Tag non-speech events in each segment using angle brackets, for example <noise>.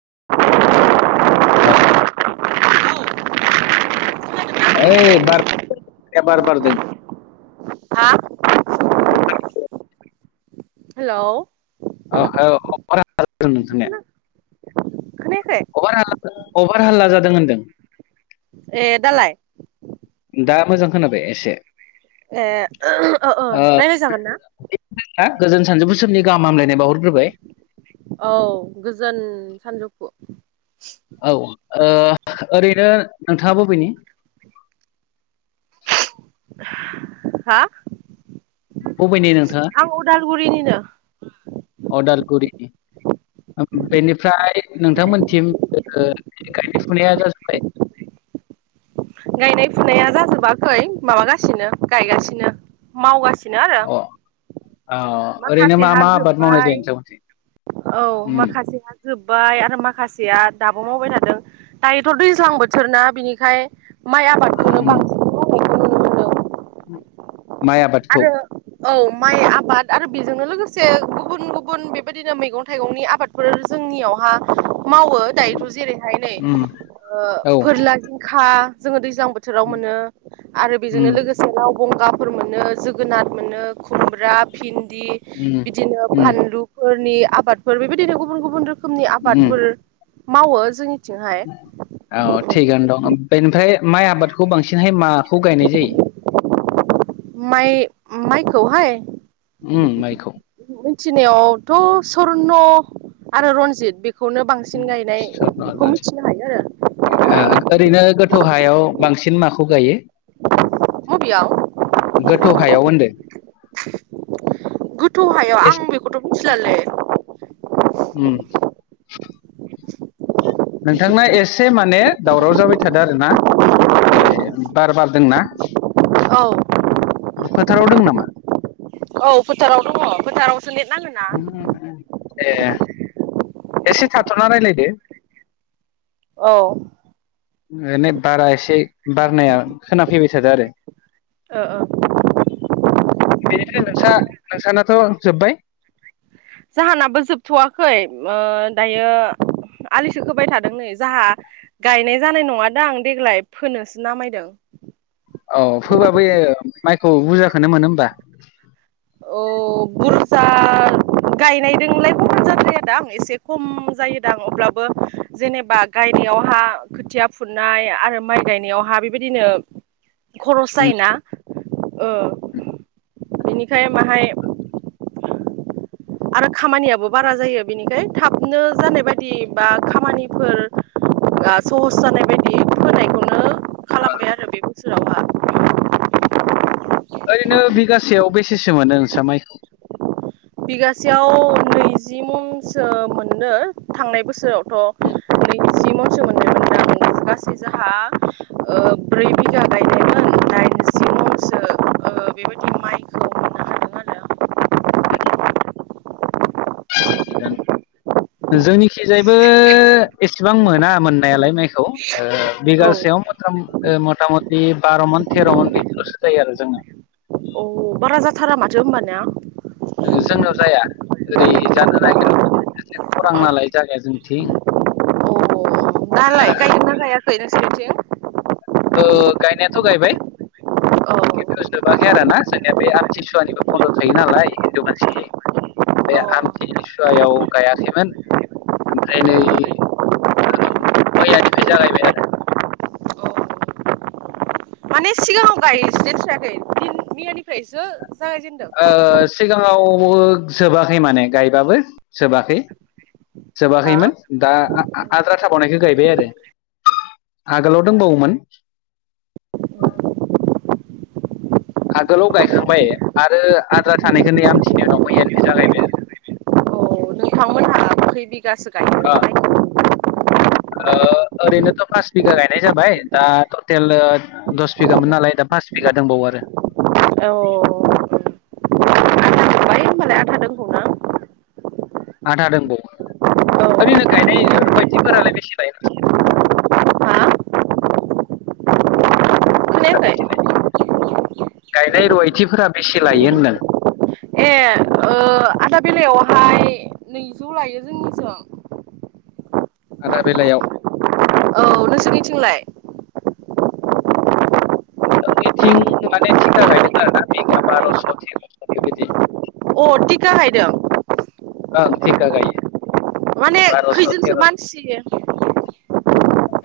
<unintelligible> <unintelligible> ओइ बार <unintelligible> बार बारदों हा हेलौ ओह होव <unintelligible> खोना खोनायाखै अभार हाल्ला अभार हाल्ला जादों होनदों ए दालाय दा मोजां खोनाबाय एसे ए ओ ओ रायलाय जागोन ना हा गोजोन सानजौफु समनि गाहाम हामलायनाय बावहरग्रोबाय औ गोजोन सानजौफु औ ओ ओरैनो नोंथाङा बबेनि? हा बबेनि नोंथाङा? आं उदालगुरिनिनो अदालगुरिनि बेनिफ्राय नोंथांमोननिसिम ओ गायनाय फुनाया जाजोबबाय गायनाय फुनाया जाजोबाखै माबागासिनो गायगासिनो मावगासि नो आरो अ अ ओरैनो मा माखासेहा मा आबाद मावनाय जोबबाय जायो नोंथांमोनथिं औ उम माखासेहा जोबबाय आरो माखासेया दाबो मावबाय थादों दायोथ' दैज्लां बोथोरना बिनिखाय माइ आबादखौनो उम बांसिन मावबाय माइ आबादखौ आरो औ माइ आबाद आरो बेजोंनो लोगोसे गुबुन गुबुन बेबायदिनो मिगं थाइगंनि आबादफोर जों नियावहा मावो दायोथ' जेरैहाय नै उम ओ औ उम फोरला जिंखा जोङो दैज्लां बोथोराव मोनो आरो बेजोंनो उम लोगोसे लाव बंगाफोर मोनो जोगोनार मोनो खुमब्रा भिन्दि बिदिनो उम फानलुफोरनि आबादफोर बेबायदिनो गुबुन गुबुन रोखोमनि उम आबादफोर मावो जोंनि औ थिगानो दं बेनिफ्राय माइ आबादखौ बांसिनहाय मा खौ गायनाय जायो? माइ माइखौहाय उम माइखौ थिनायावथ' सर्न आरो रनजित बे खौनो बांसिन स्वर्न गायनायखौ रनजित। मिथिनो हायो आरो गाहायाव बांसिन माखौ गायो? बबेयाव गोथौ हायाव होनदो गोथौ हायाव एस आं बेखौथ' मिथिलालै उम नोंथांना एसे माने दावराव जाबाय थादों आरो ना बार बारदोंना <inaudible> औ। फोथाराव दं नामा। औ फोथाराव दङ फोथारावसो नेट नाङो ना। ए एसे थाथ'ना राय्लायदो। औ। बारा एसे बारनाया खोनाफैबाय थादो आरो औ औ। बेनिफ्राय नोंसा नोंसानाथ' जोब्बाय। जाहानाबो जोबथ'वाखै ओ दायो। आलिसो खोबाय थादों नै जाहा गायनाय जानाय नङादां देग्लाय फोनोसो नामायदों। <inaudible> औ फोबाबो माइखौ बुरजाखौनो मोनो होमबा? औ बुरजा। गायनायजोंलाय बुरजा जाद्रायादां एसे खम जायोदां अब्लाबो जेनेबा गायनाय। याव हा खोथिया फुनाय आरो माइ गायनायावहा बेबायदिनो खरस उम जायोना ओ। <inaudible> बिनिखाय माहाय आरो खामानियाबो बारा जायो बेनिखाय थाबनो जानाय बायदि बा खामानिफोर। सहस जानाय बायदि फोनायखौनो। खालामबाय आरो बे बोसोरावहा। ओरैनो बिगासेयाव बेसेसो मोनो नोंस्रा माइखौ। बिगासेयाव नैजि मनसो मोनो थांनाय बोसोरावथ'। ओरै नैजि मनसो मोन्दोंमोनदां गासै जोंहा ओ ब्रै बिगा गायनायमोन दाइनजि मनसो मोनसो। ओ बेबायदि माइखौ मोननो हादों आरो। जोंनिखिजायबो एसेबां मोना मोननायालाय माइखौ ओ बिगासेयाव। ओ मथा मथि बार' मन थेर' मन बिदिल'सो जायो आरो जोङो औ बारा जाथारा माथो होनबा ना। जोंनाव जाया ओरै जानो नागिरा <unintelligible> खौरां नालाय जागाया जोंथिं औ दालाय गायगोना गायाखै नोंसोरनिथिं। ओ गायनायाथ' गायबाय। औ खिन्थु जोबाखै आरो ना जोंनिया बे आमथिसुवानिबो बन्द' थायो नालाय हिन्दु मानसि। बे औ आमथिसुवायाव गायाखैमोन ओमफ्राय नै। औ मैयानिफ्राय जागायबाय आरो। माने सिगाङाव गायजेनस्रायाखै फिन मैयानिफ्रायसो। जागायजेनदों ओ सिगाङाव। जोबाखै माने गायबाबो जोबाखै हा जोबाखैमोन दा। आद्रा थाबावनायखौ गायबाय आरो आगोलाव दंबावोमोन। <inaudible> आगोलाव गायखांबाय आरो आद्रा थानायखौ नै आमथिनि उनाव मैयानिप्राइ जागायबाय आरो। औ नोंथांमोनहा खै बिगासो गायाखो आमफ्राइ। ओ ओरैनोथ' पास बिगा गायनाय जाबाय दा टटेल दस बिगामोन नालाय दा। पास बिगा दंबावो आरो। औ। आधा दोंखौना? आदा दंबावो ओरैनो गायनाय रुबायथिफोरालाय बेसे लायो। हा <unintelligible> खोनायाखै? गायनाय रहायथिफोरा बेसे लायो होन नों <unintelligible> ए ओ आदा बेलइायावहाय नैजौ लायो जोंनिजों। आदा बेलायाव औ नोंसोरनिथिंलाय जोंनिथिं माने थिखा गायदों आरोना बिगा बार'स' तेर'स' बेबायदि फतिकाहायदों आं थिका गायो माने बार'स' खैजोंसो तेर'स' मानसियो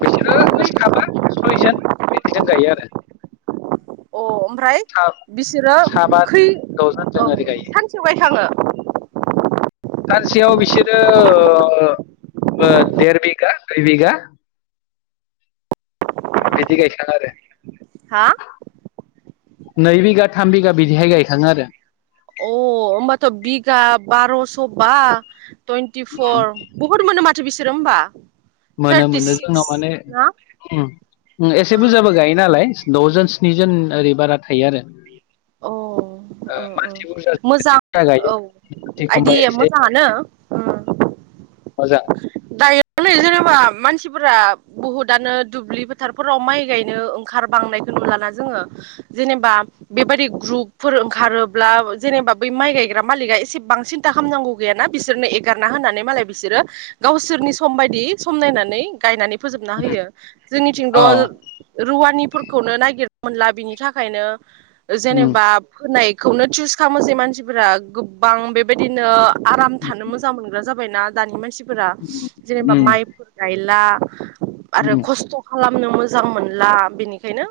बिसोरो साबा सयजन बिदि जों गायो आरो ओमफ्राय बिसोरो साबा खै दजोन औ जों ओरि गायो सानसेयाव गायखाङो? सानसेयाव बिसोरो अ देर बिगा दुइ बिघा बिदि गायखाङो आरो हा नै बिघा थाम बिघा बिदिहाय गायखाङो आरो अ होनबाथ' बिगा बार'स' बा टुइन्टिफर बुहुत मोनो माथो बिसोरो होमबा मोनो थार्टि मोनो सिक्स जोंनाव माने ना ओम एसे बुरजाबो गायो नालाय द'जन स्निजन ओरै बारा थायो आरो। ओ अ आ अ मा मोजां औ खमबा आइदि मोजाङानो। आजा दायो जेनेबा मानसिफोरा बुहुदानो दुब्लि फोथारफोराव माइ गायनो ओंखार बांनाय खो नुलाना जोङो जेनेबा बेबायदि ग्रुपफोर ओंखारोबा जेनेबा बै माइ गायग्रा मालिका बां सिनता खामनांगौ गैयाना बिसोरनो एगारना होनानै मालाय बिसोरो गावसोरनि सम बायदि सम नायनानै गायनानै फोजोबना होयो जोंनिथिं औ दल रुवानि फोरखौनो ननायागिर मोनला बिनि थाखायनो उम जेनेबा फोनाय खौनो चुस खालामो जै मानसिफोरा गोबां बेबायदिनो आराम थानो मोजां मोनग्रा जाबाय। जाबायना दानि मानसिफोरा जेनेबा उम माइफोर गायला आरो उम खस्थ' खालामनो मोजां मोनला बेनिखायनो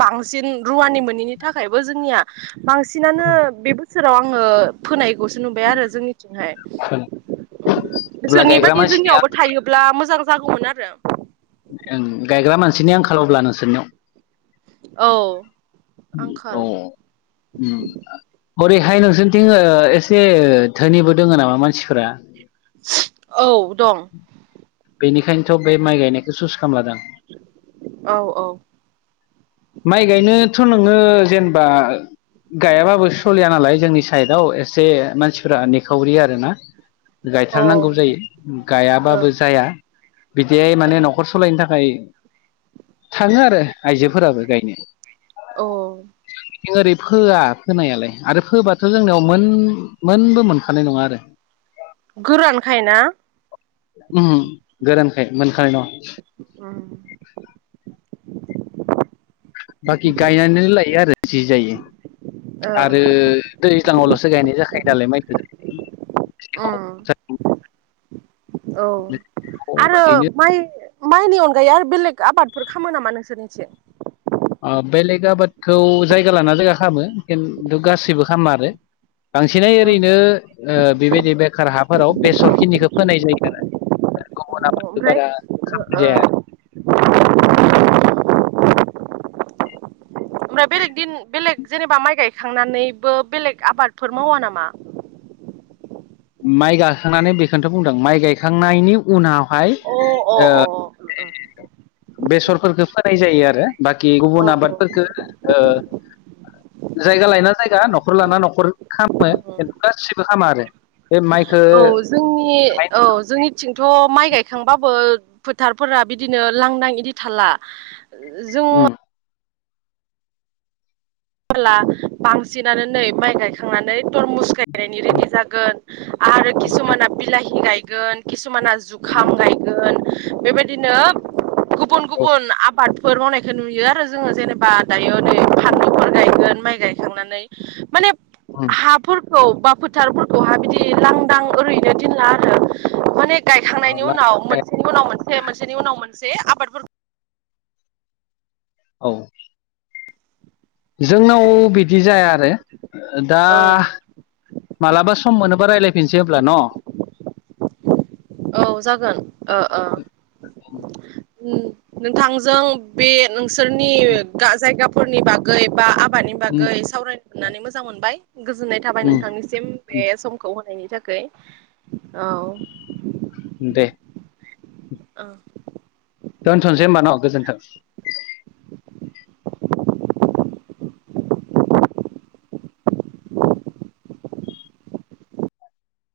बांसिन रुवानि मोनैनि थाखायबो जोंनिया बांसिनानो बे बोसोराव आङो फोनाय खौसो नुबाय आरो जोंनिथिंहाय अब्ला गायग्रा जोंनिबादि मानसिनि जोंनियावबो ब्ला मोजां जागौमोन आरो। ओं गायग्रा मानसिनि आंखाल अब्ला नोंसोरनियाव। औ आंखाल औ ओम ओरैहाय नोंसोरनिथिं अ एसे धोनिबो दोङ नामा मानसिफोरा? औ दं बेनिखायनोथ' बे माइ गायनायखौ सुस खालामलादां औ औ माइ गायनोथ' नोङो जेनेबा गायाबाबो सलिया नालाय जोंनि साइडआव एसे मानसिफ्रा नेखावरि आरोना औ गायथारनांगौ जायो गायाबाबो ओं जाया। बिदिहाय माने ओं न'खर सालायनो थाखाय थाङो आरो आइजोफोराबो गायनो औ ओरै फोआ फोनायालाय आरो फोबाथ' जोंनियाव मोनबो मोनखानाय नङा आरो। गोरानखाय ना गोरानखाय मोनखानाय नङा। ओम बाखि गायनानै लायो आरो जि जायो ओ आरो दै सिगाङावल'सो गायनाय जाखायो नालाय माइखौ। जोंनियाव ओम औ आरो ओरैनो माइ माइनि अन गायो आरो बेलेग आबादफोर खालामो नामा नोंसोरनिथिं? बेलेग आबादखौ जायगा लाना जायगा खालामो खिन्थु गासैबो खालामा आरो। बांसिनै अ ओरैनो बेबायदि बेखार हा फोराव बेसरखिनिखौ फोनाय जायो ओमफ्राय आरो। ओ <unintelligible> ओमफ्राय बेलेग दिन बेलेग जेनेबा माइ गायखांनानैबो बेलेग आबादफोर मावा नामा? <inaudible> माइ गाखांनानै बेखौनोथ' बुंदों माइ गायखांनायनि उनाव अ अ अ अ बेसरफोरखौ फोनाय जायो आरो बाखि औ गुबुन आबादफोरफोरखौ ओ जायगा लायना जायगा न'खर लाना न'खर खालामो खिन्थु गासिबो खामा आरो बे माइखौ औ जोंनि औ जोंनिथिंथ' माइ गायखांबाबो फोथारफोरा बिदिनो लांदां इदि थाला जों उम ला बांसिनानो नै माइ गायखांनानै तरमुस गाय उम रेडि जागोन आरो किसुमाना बिलाहि गायगोन खिसुमाना जुखाम गायगोन बेबायदिनो गुबुन औ गुबुन आबादफोर मावनायखौ नुयो आरो जोङो जेनेबा दायो नै फानलुफोर गायगोन माइ गायखांनानै माने उम हाफोरखौ फोथारफोरखौहाय बिदि लांदां ओरैनो दोनला आरो माने ओ गायखांनायनि ला- उनाव मोनसेनि उनाव मोनसे मोनसेनि उनाव मोनसे आबादफोरखौ औ <inaudible> जोंनाव बिदि जाया आरो दा औ मालाबा सम मोनोबा रायलायफिनसै हब्ला न' औ जागोन अ' अ' औ नोंथांजों बे नोंसोरनि उम जायगाफोरनि बागै बा हाबानि उम बागै सावरायनो मोन्नानै मोजां मोनबाय गोजोननाय थाबाय उम नोंथांनिसिम बे समखौ होनायनि थाखै औ दे ओ दोनथ'नोसै होमबा न' गोजोनथों